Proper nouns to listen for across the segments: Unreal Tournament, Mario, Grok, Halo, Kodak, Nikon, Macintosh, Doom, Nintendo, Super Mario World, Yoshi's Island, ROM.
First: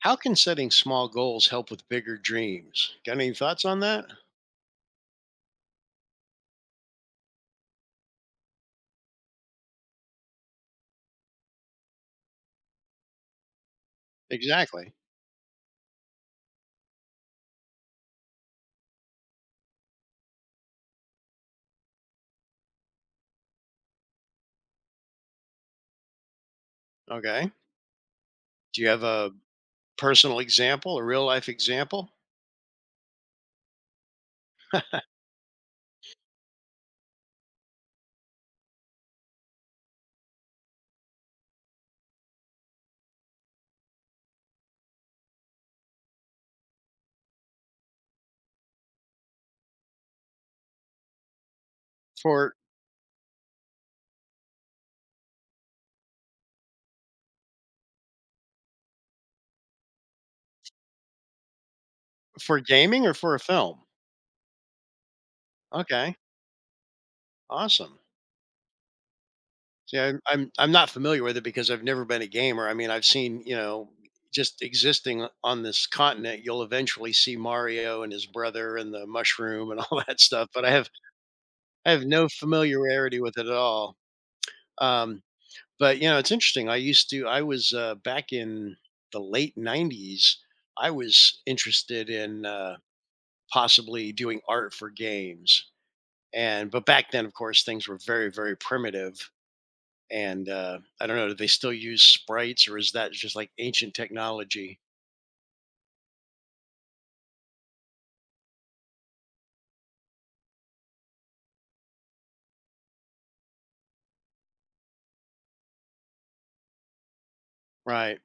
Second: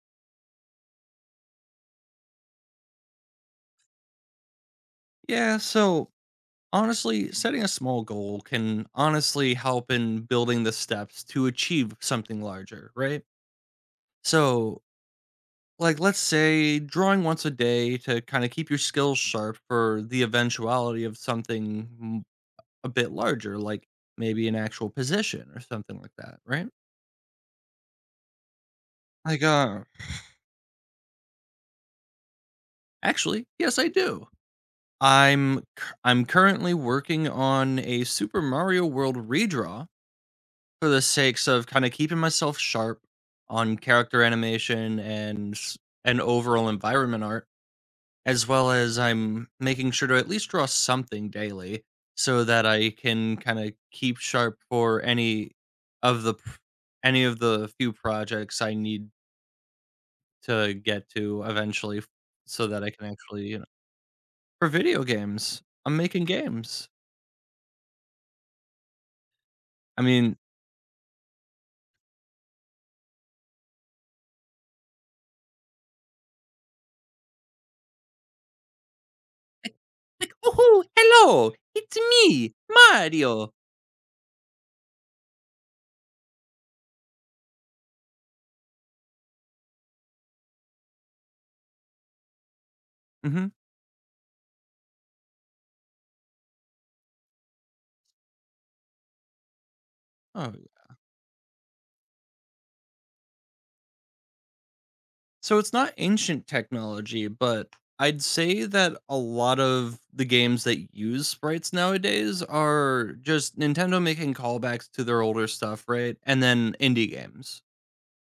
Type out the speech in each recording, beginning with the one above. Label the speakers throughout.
Speaker 1: How can setting small goals help with bigger dreams? Got any thoughts on that?
Speaker 2: Yeah, so honestly, setting a small goal can honestly help in building the steps to achieve something larger, right? So,
Speaker 1: Exactly.
Speaker 2: like, let's say drawing once a day to kind of keep your skills sharp for the eventuality of a bit larger, like maybe an actual position or something like that, right?
Speaker 1: Okay. Do you have a
Speaker 2: Like, uh,
Speaker 1: personal example, a real life example
Speaker 2: Actually, yes, I do. I'm currently working on a Super Mario World redraw for the sakes of kind of keeping myself sharp on character animation and overall environment art, as well as I'm making sure to at least draw something daily so
Speaker 1: for
Speaker 2: that I can kind of keep sharp for any of the pr- any of the few projects I need to get to eventually.
Speaker 1: for
Speaker 2: so that I can
Speaker 1: gaming or for a
Speaker 2: actually, you know,
Speaker 1: film?
Speaker 2: for video games. I'm
Speaker 1: Okay.
Speaker 2: making games.
Speaker 1: Awesome. See,
Speaker 2: I
Speaker 1: I'm
Speaker 2: mean,
Speaker 1: I'm I'm not familiar with it because I've never been a gamer. I mean, I've seen, you know, just existing on this continent. You'll eventually see Mario and his brother and the mushroom and all that
Speaker 2: like,
Speaker 1: stuff, but I
Speaker 2: oh,
Speaker 1: have
Speaker 2: hello,
Speaker 1: I
Speaker 2: it's
Speaker 1: have no
Speaker 2: me,
Speaker 1: familiarity with it at
Speaker 2: Mario.
Speaker 1: all. Um, But, you know, it's interesting. I used to I was, back in the late '90s. I was interested in,
Speaker 2: hmm
Speaker 1: possibly doing art for games, and but back then, of course, things were very, very primitive.
Speaker 2: Oh,
Speaker 1: I don't know, do they still use sprites, or is that just, like, ancient technology?
Speaker 2: so it's not ancient technology, but I'd say that a lot of the games that use sprites nowadays are just Nintendo making callbacks to their older stuff, right? And then indie games.
Speaker 1: Right.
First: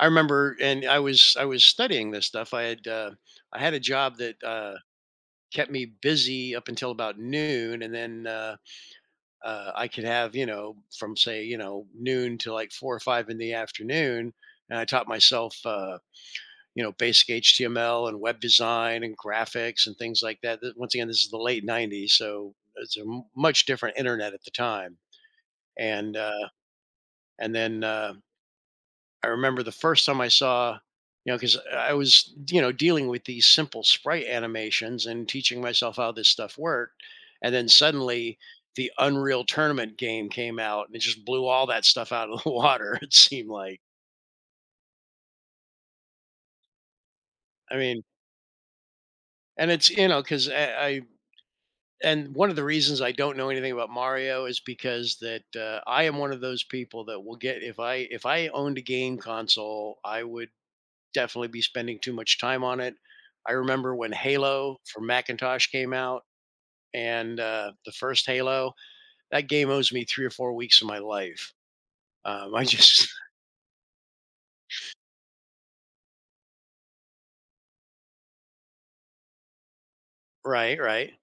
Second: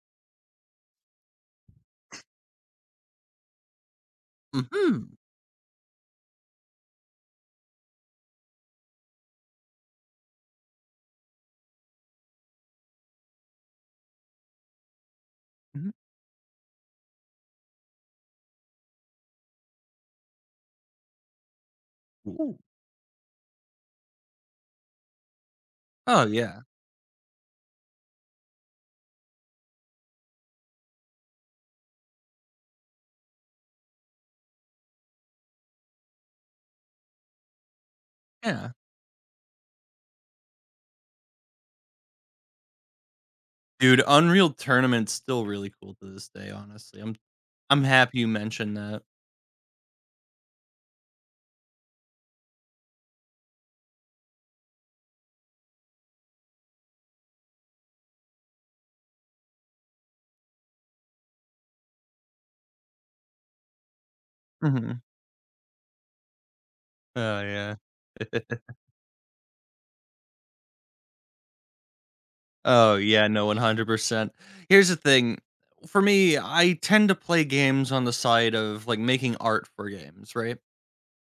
Speaker 1: I remember, and I was studying this stuff. I had a job that,
Speaker 2: Mhm.
Speaker 1: kept me busy up until about noon, and then I could have, you know, from, say, you know, noon to like four or five in the afternoon. And I taught myself,
Speaker 2: Mhm.
Speaker 1: you know, basic HTML and web design and graphics and things like that. Once again, this is the late '90s. So
Speaker 2: Ooh.
Speaker 1: it's a much different internet at the time. And,
Speaker 2: Oh
Speaker 1: uh,
Speaker 2: yeah.
Speaker 1: and then, uh, I remember the first time I saw, you know, because I was, you know, dealing with these simple sprite animations and teaching myself how this stuff worked. And then suddenly
Speaker 2: Yeah.
Speaker 1: the Unreal Tournament game came out and it just blew all that stuff out of the water, it seemed like.
Speaker 2: Dude, Unreal Tournament's still really cool to this day, honestly. I'm
Speaker 1: I
Speaker 2: I'm
Speaker 1: mean,
Speaker 2: happy you mentioned that.
Speaker 1: and it's, you know, and one of the reasons I don't know anything about Mario is because that I am one of those people that will get, if I owned a game console, I would definitely be spending too much time on it. I remember when Halo
Speaker 2: Mhm.
Speaker 1: for Macintosh came out, and
Speaker 2: Oh
Speaker 1: uh,
Speaker 2: yeah.
Speaker 1: the first Halo, that game owes me 3 or 4 weeks of my life. Um, I
Speaker 2: Oh
Speaker 1: just,
Speaker 2: yeah, no, 100%. Here's the thing, for me, I tend to play games on the side of, like, making art for games, right?
Speaker 1: right, right.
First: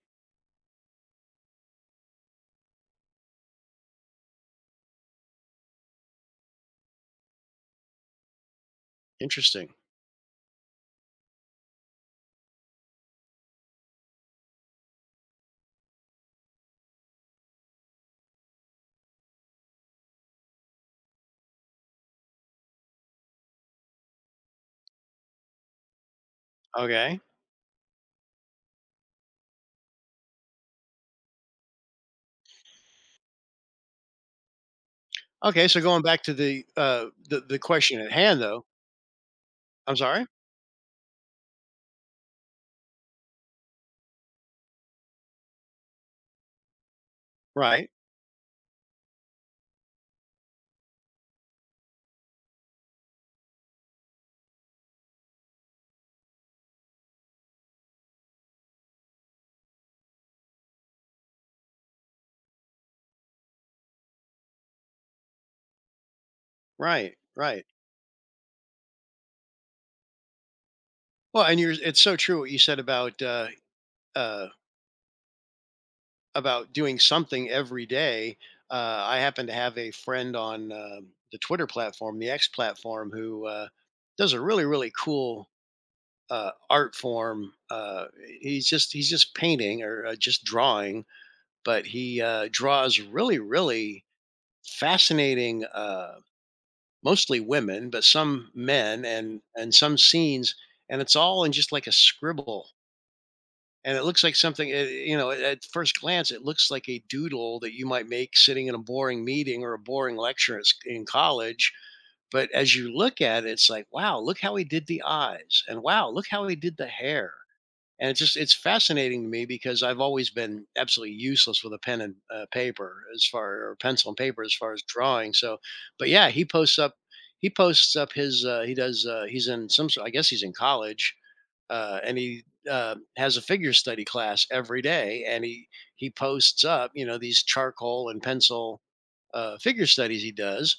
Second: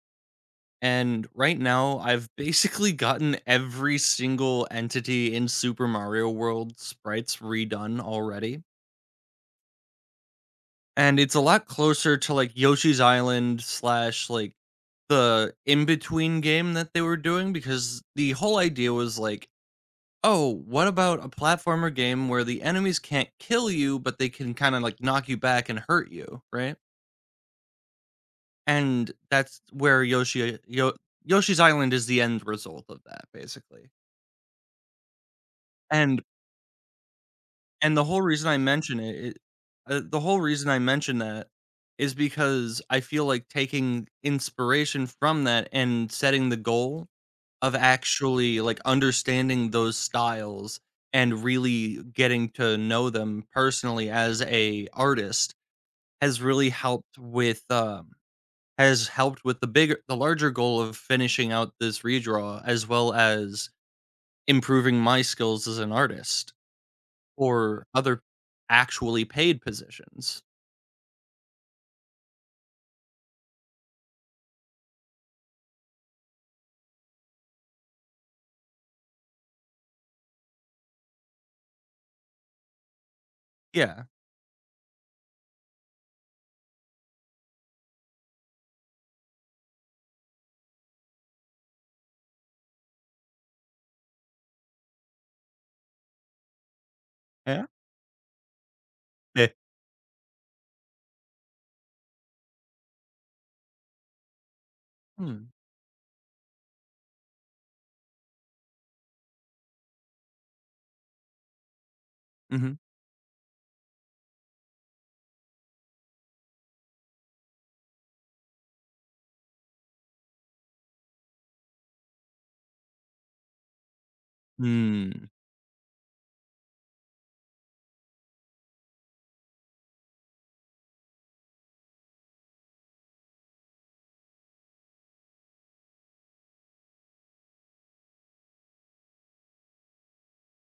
Speaker 2: And right now, I've basically gotten every single entity in Super Mario World sprites redone already,
Speaker 1: Interesting.
Speaker 2: and it's a lot closer to, like, Yoshi's Island slash, like, the in-between game that they were doing because the whole idea was, like, oh, what about a platformer game where the enemies can't kill you, but they can kind of like knock you back and hurt you, right?
Speaker 1: Okay.
Speaker 2: And that's where Yoshi's Island is the end result of that, basically.
Speaker 1: Okay. So going
Speaker 2: And
Speaker 1: back to the, the
Speaker 2: and
Speaker 1: question
Speaker 2: the
Speaker 1: at
Speaker 2: whole
Speaker 1: hand,
Speaker 2: reason I
Speaker 1: though,
Speaker 2: mention it, it
Speaker 1: I'm
Speaker 2: The
Speaker 1: sorry.
Speaker 2: whole reason I mention that is because I feel like taking inspiration from that and setting the goal of
Speaker 1: Right,
Speaker 2: actually, like, understanding those styles and really getting to know them personally as a artist has really helped has helped with the larger goal of finishing out this redraw as well as improving my skills as an artist
Speaker 1: right, right.
Speaker 2: or other actually paid positions.
Speaker 1: Well, and you're, it's so true what you said about, uh, about doing something every day. I happen to have a friend on, the Twitter platform, the X platform, who,
Speaker 2: Yeah.
Speaker 1: does a really, really cool, art form. He's just he's just painting or, just drawing, but he, draws really, really fascinating, mostly
Speaker 2: Yeah,
Speaker 1: women, but some men
Speaker 2: yeah.
Speaker 1: and some scenes, and it's all in just like a scribble, and it looks like something, you know,
Speaker 2: Hmm,
Speaker 1: at first glance, it looks like a doodle that you might make sitting in a boring meeting or a boring lecture in college. But
Speaker 2: mhm.
Speaker 1: as you look at it, it's like, wow, look how he did the eyes, and wow, look how he did the hair. And it's just, it's fascinating to me because I've always been absolutely useless with a pen and, paper as far, or pencil and paper as far as
Speaker 2: Mm.
Speaker 1: drawing. So, but yeah, he posts up his, he's in I guess he's in college, and he has a figure study class every day, and he posts up, you know, these charcoal and pencil, figure studies he does,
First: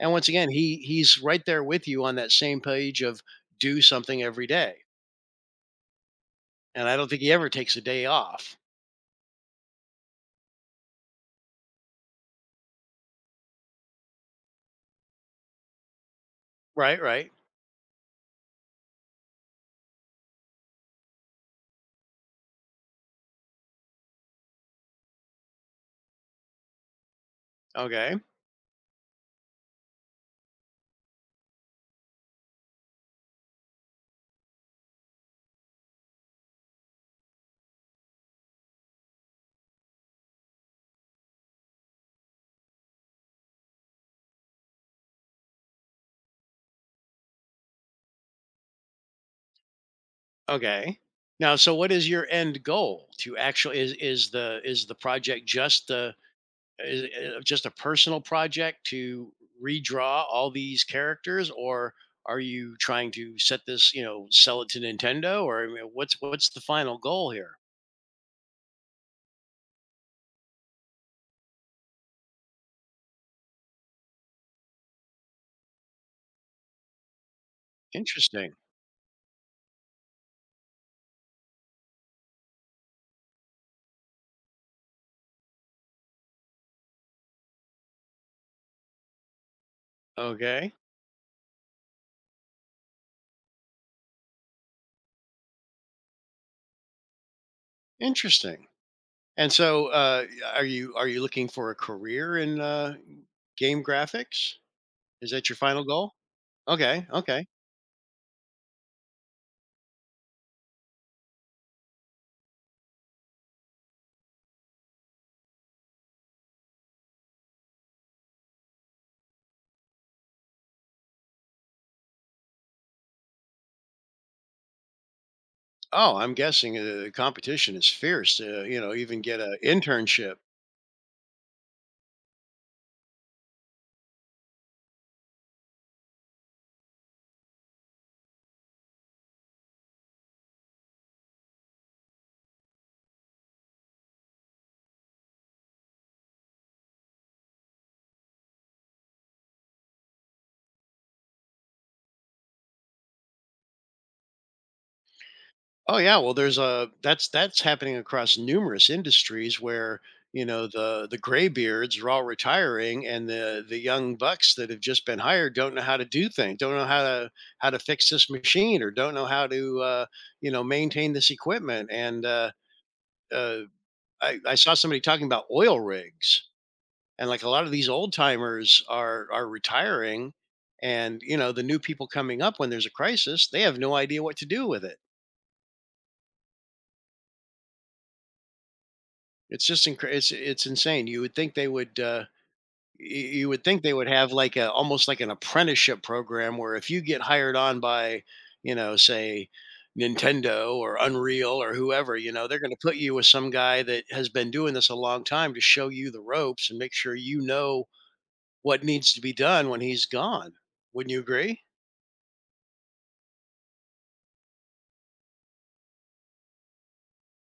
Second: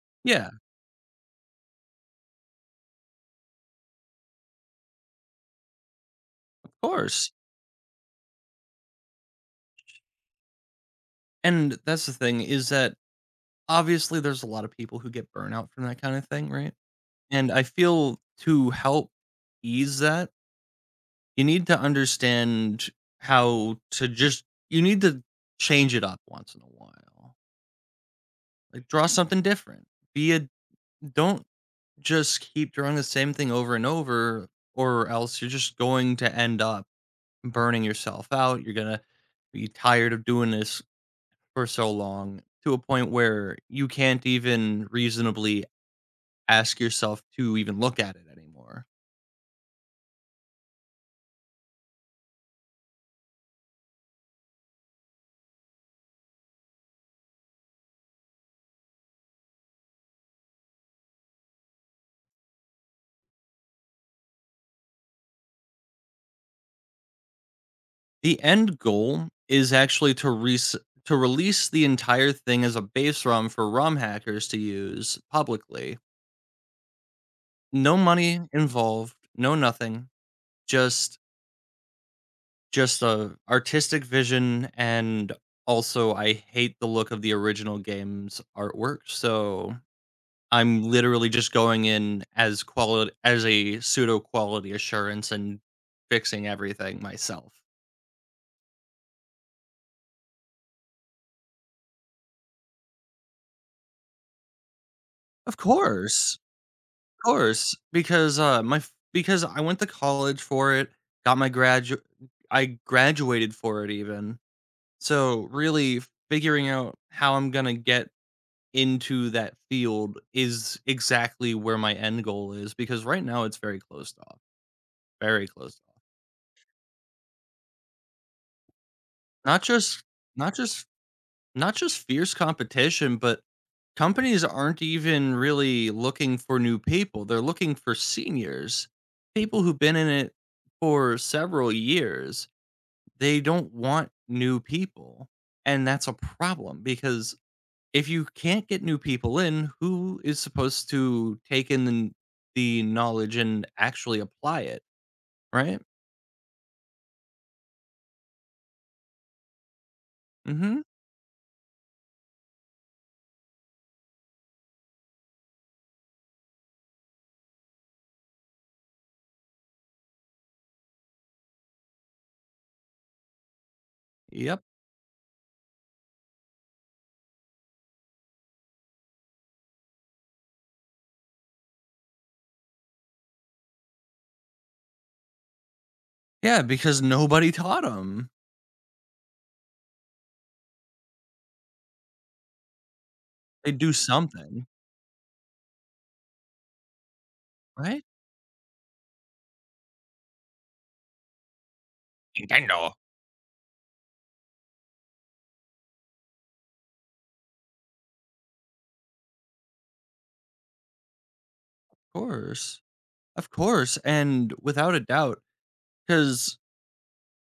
Speaker 1: and once
Speaker 2: Yeah,
Speaker 1: again,
Speaker 2: of
Speaker 1: he's right there with you on that same page of do something every day, and I don't think
Speaker 2: course,
Speaker 1: he ever takes a day off.
Speaker 2: and that's the thing is that obviously, there's a lot of people who get burnout from that kind of thing, right?
Speaker 1: Right, right,
Speaker 2: And I feel to help ease that, you need to understand how to just you need to change it up once in a while.
Speaker 1: okay,
Speaker 2: Like draw something different. Be a don't Just keep drawing the same thing over and over or else you're just going to end up burning yourself out. You're going to be tired of doing this for so long to a point where you can't even reasonably ask yourself to even look at it anymore.
Speaker 1: okay. Now, so what is your end goal? To actually is the project just the is it just a personal project to redraw all these characters, or are you trying to set this you know, sell it to Nintendo? Or I mean, what's the final goal here?
Speaker 2: The end goal is actually to release the entire thing as a base ROM for ROM hackers to use publicly. No money
Speaker 1: Interesting.
Speaker 2: involved, no nothing, just a artistic vision, and also I hate the look of the original game's artwork, so
Speaker 1: Okay.
Speaker 2: I'm literally just going in as quality as a pseudo quality assurance and fixing everything myself.
Speaker 1: Interesting. And so, are you looking for a career in, game graphics? Is that
Speaker 2: Of
Speaker 1: your final goal?
Speaker 2: course.
Speaker 1: Okay, okay.
Speaker 2: Course, because, my f because I went to college for it, got my gradu I graduated for it even. So, really figuring out how I'm gonna get into that field is exactly where my end goal is because right now it's very closed off, very closed off.
Speaker 1: Oh, I'm guessing, the competition is fierce to, you know, even get an
Speaker 2: Not just
Speaker 1: internship.
Speaker 2: not just Not just fierce competition, but companies aren't even really looking for new people. They're looking for seniors, people who've been in it for several years. They don't want new people. And that's a problem because if you can't get new people in, who is supposed to take in the knowledge and actually apply it? Right?
Speaker 1: Oh yeah, well there's a that's happening across numerous industries where, you
Speaker 2: Mm
Speaker 1: know,
Speaker 2: hmm.
Speaker 1: the graybeards are all retiring and the young bucks that have just been hired don't know how to do things, don't know how to, fix this machine, or don't know how to, you know, maintain this equipment, and uh I
Speaker 2: Yep.
Speaker 1: saw somebody talking about oil rigs, and like a lot of these old timers are retiring, and you know, the new people coming up, when there's a crisis they have no idea what to do with it.
Speaker 2: Yeah, because nobody taught them.
Speaker 1: It's just incre it's insane. You would think they would, y you would
Speaker 2: They
Speaker 1: think
Speaker 2: do
Speaker 1: they would have like
Speaker 2: something,
Speaker 1: a, almost like an apprenticeship program, where if you get hired on
Speaker 2: right?
Speaker 1: by, you know, say, Nintendo or Unreal or whoever, you know, they're gonna
Speaker 2: Nintendo.
Speaker 1: put you with some guy that has been doing this a long time to show you the ropes and make sure you know what needs to be done when he's gone. Wouldn't you agree?
Speaker 2: Course. Of course, and without a doubt, because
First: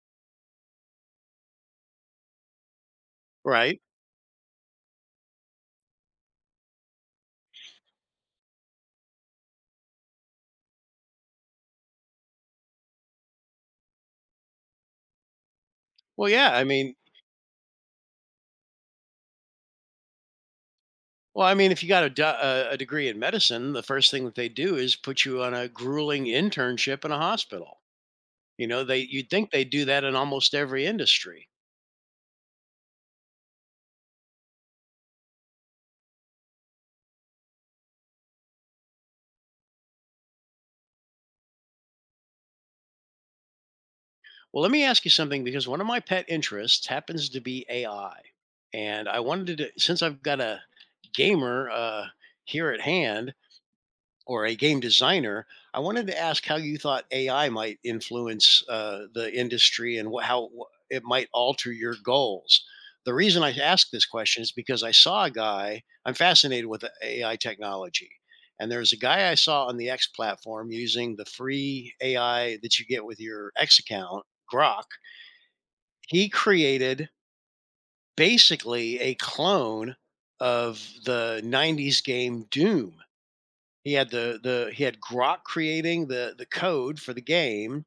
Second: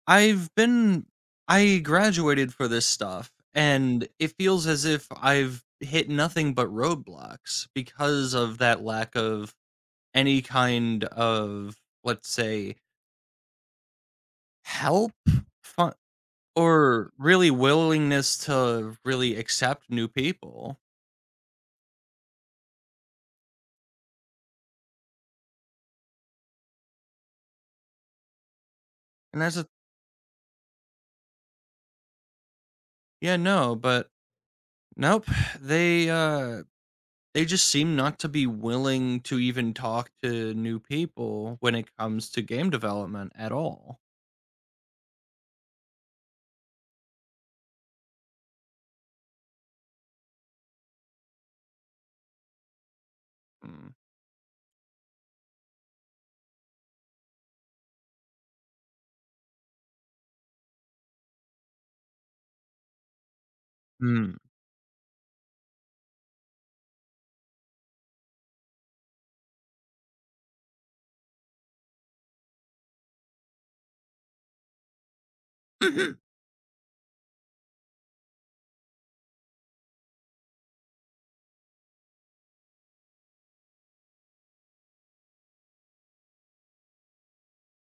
Speaker 2: I've been I graduated for this stuff,
Speaker 1: Right.
Speaker 2: and it feels as if I've hit nothing but roadblocks because of that lack of any kind of, let's say, help fu-
Speaker 1: Well, yeah, I mean
Speaker 2: or really willingness to really accept new people.
Speaker 1: well, I mean, if you got a do a degree in medicine, the first thing that they do is put you on a grueling internship in a hospital. You know, they you'd
Speaker 2: And
Speaker 1: think
Speaker 2: that's
Speaker 1: they
Speaker 2: a
Speaker 1: do that in almost every industry.
Speaker 2: yeah, no, but Nope. They uh They just seem not to be willing to even talk to new people when it comes to game development at all.
Speaker 1: Well, let me ask you something, because one of my pet interests happens to be AI. And I wanted to, since I've got a gamer, here at hand,
Speaker 2: Mm.
Speaker 1: or a game designer, I wanted to ask how you thought AI might influence, the industry and it might alter your goals. The reason I asked this
Speaker 2: Mm.
Speaker 1: question is because I saw a guy, I'm fascinated with AI technology. And there's a guy I saw on the X platform using the free AI that you get with your X account, Grok. He created basically a clone of the '90s game Doom. He had Grok creating the code for the game,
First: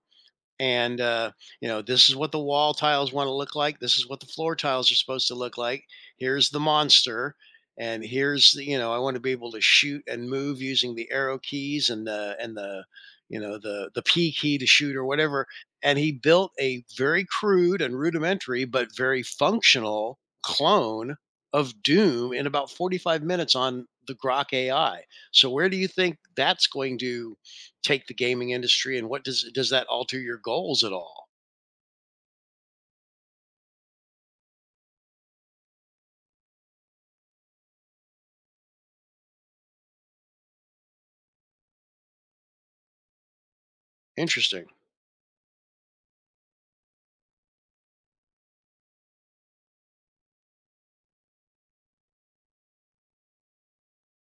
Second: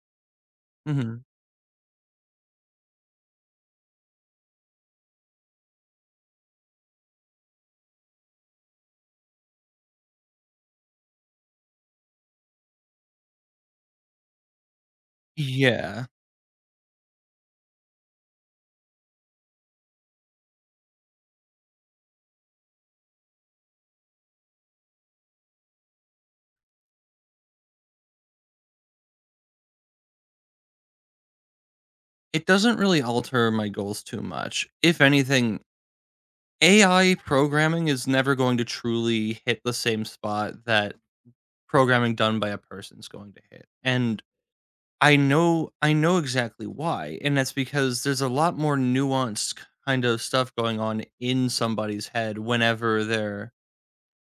Speaker 1: and,
Speaker 2: Mhm.
Speaker 1: you know, this is what the wall tiles want to look like, this is what the floor tiles are supposed to look like, here's the monster, and here's the, you know, I want to be able to shoot and move using the arrow keys and the, you know, the p key to shoot or whatever. And
Speaker 2: Yeah.
Speaker 1: he built a very crude and rudimentary but very functional clone of doom in about 45 minutes on the grok ai. So where do you think that's going to take the gaming industry, and what does that alter your goals at all?
Speaker 2: It doesn't really alter my goals too much. If anything, AI programming is never going to truly hit the same spot that programming done by a person's going to hit. And
Speaker 1: Interesting.
Speaker 2: I know exactly why, and that's because there's a lot more nuanced kind of stuff going on in somebody's head whenever they're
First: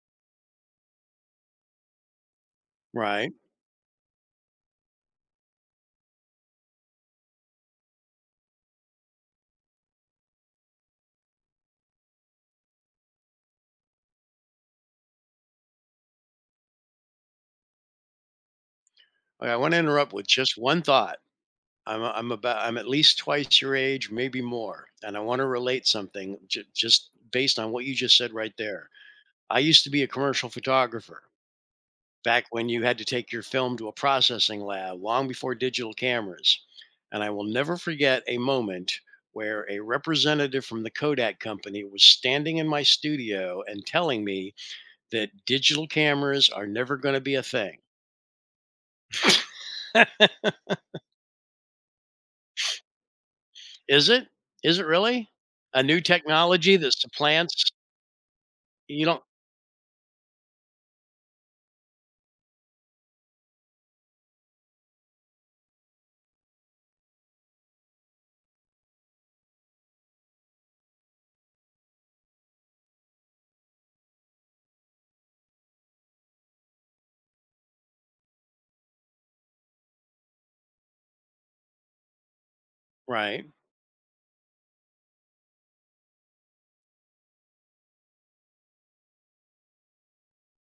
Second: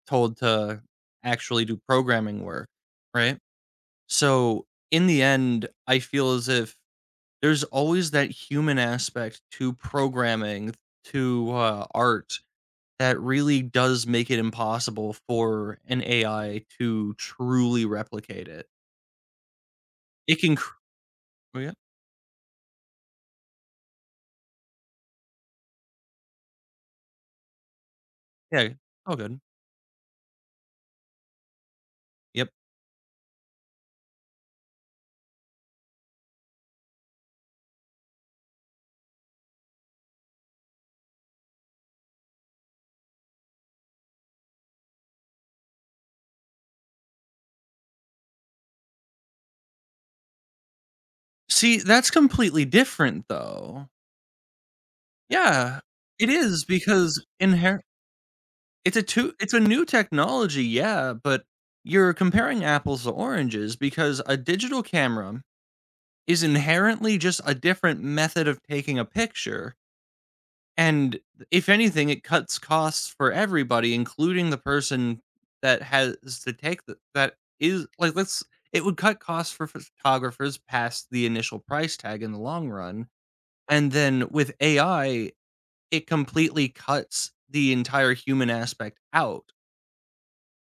Speaker 2: told to actually do programming work,
Speaker 1: Right.
Speaker 2: right? So, in the end, I feel as if there's always that human aspect to programming, to art, that really does make it impossible for an AI to truly replicate it.
Speaker 1: Okay, I want to interrupt with
Speaker 2: It can,
Speaker 1: just
Speaker 2: cr-
Speaker 1: one thought.
Speaker 2: oh, yeah,
Speaker 1: I'm I I'm about I'm at least twice your age, maybe more, and I want to relate something, just based on what you just said right
Speaker 2: Yeah,
Speaker 1: there.
Speaker 2: all good.
Speaker 1: I used to be a commercial photographer back
Speaker 2: Yep.
Speaker 1: when you had to take your film to a processing lab long before digital cameras. And I will never forget a moment where a representative from the Kodak company was standing in my studio and telling me that digital cameras are never gonna be a thing.
Speaker 2: See, that's completely different, though.
Speaker 1: Is it? Is it really?
Speaker 2: Yeah,
Speaker 1: A new
Speaker 2: it is
Speaker 1: technology that
Speaker 2: because
Speaker 1: supplants,
Speaker 2: inherent.
Speaker 1: you don't,
Speaker 2: It's a new technology, yeah, but you're comparing apples to oranges because a digital camera is inherently just a different method of taking a picture, and if anything, it cuts costs for everybody, including the person that has to take the that is like, let's it would cut costs for photographers past the initial price tag in the long run,
Speaker 1: right.
Speaker 2: and then with AI, it completely cuts the entire human aspect out.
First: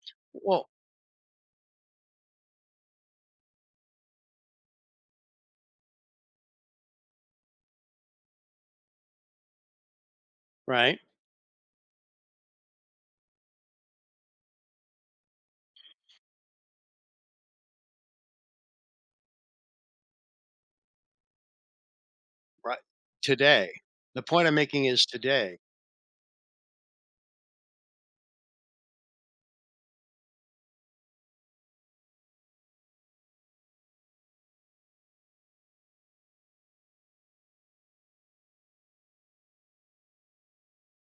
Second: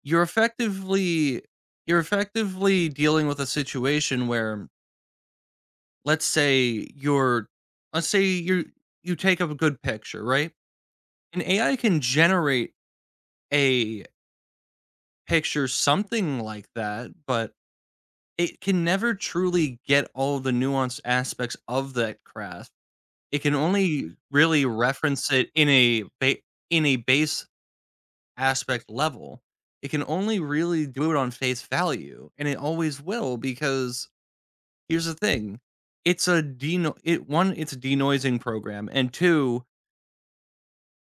Speaker 2: You're
Speaker 1: Well
Speaker 2: effectively you're effectively dealing with a situation where, let's say you're let's say you you take up a good picture, right?
Speaker 1: right,
Speaker 2: An AI can generate a picture something like that, but it can never truly get all the nuanced aspects of that craft.
Speaker 1: right.
Speaker 2: It can
Speaker 1: Today.
Speaker 2: only
Speaker 1: The point I'm
Speaker 2: really
Speaker 1: making is
Speaker 2: reference it
Speaker 1: today.
Speaker 2: in a base aspect level. It can only really do it on face value, and it always will because here's the thing, it's a deno it 1, it's a denoising program, and 2,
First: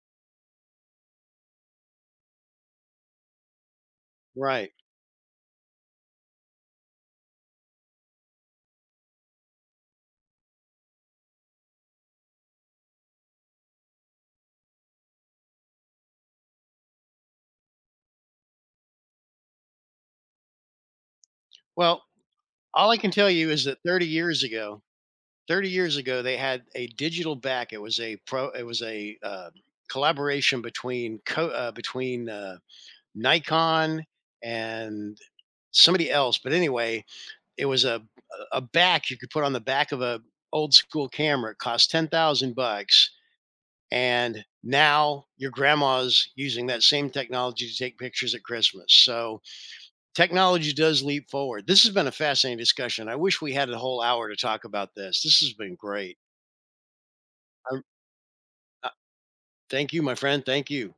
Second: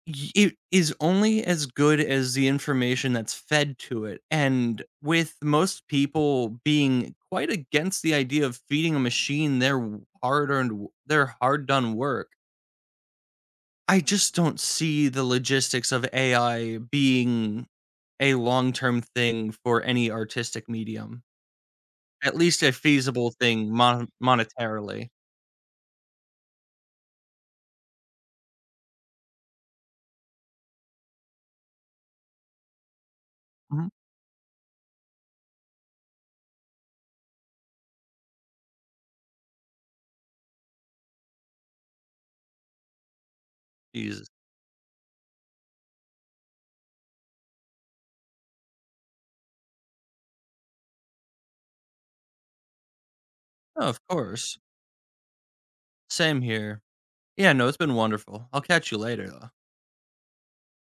Speaker 2: y it is only as good as the information that's fed to it,
Speaker 1: Right.
Speaker 2: and with most people being quite against the idea of feeding a machine hard-earned their hard-done work, I just don't see the logistics of AI being a long-term thing for any artistic medium,
Speaker 1: Well,
Speaker 2: at least a
Speaker 1: all I can tell
Speaker 2: feasible
Speaker 1: you is
Speaker 2: thing
Speaker 1: that 30 years ago
Speaker 2: monetarily.
Speaker 1: 30 years ago, they had a digital back. It was a, collaboration between
Speaker 2: Mhm.
Speaker 1: Nikon and somebody else, but anyway, it was a back you could put on the back of a old school camera. It cost $10,000,
Speaker 2: Use.
Speaker 1: and now your grandma's using that same technology to take pictures at Christmas. So technology does leap forward. This has been a fascinating discussion. I wish we had a
Speaker 2: Oh, of
Speaker 1: whole hour to
Speaker 2: course.
Speaker 1: talk about this. This has been great.
Speaker 2: Same here. Yeah, no,
Speaker 1: I
Speaker 2: it's been wonderful. I'll
Speaker 1: uh,
Speaker 2: catch you later, though.
Speaker 1: Thank you, my friend. Thank you.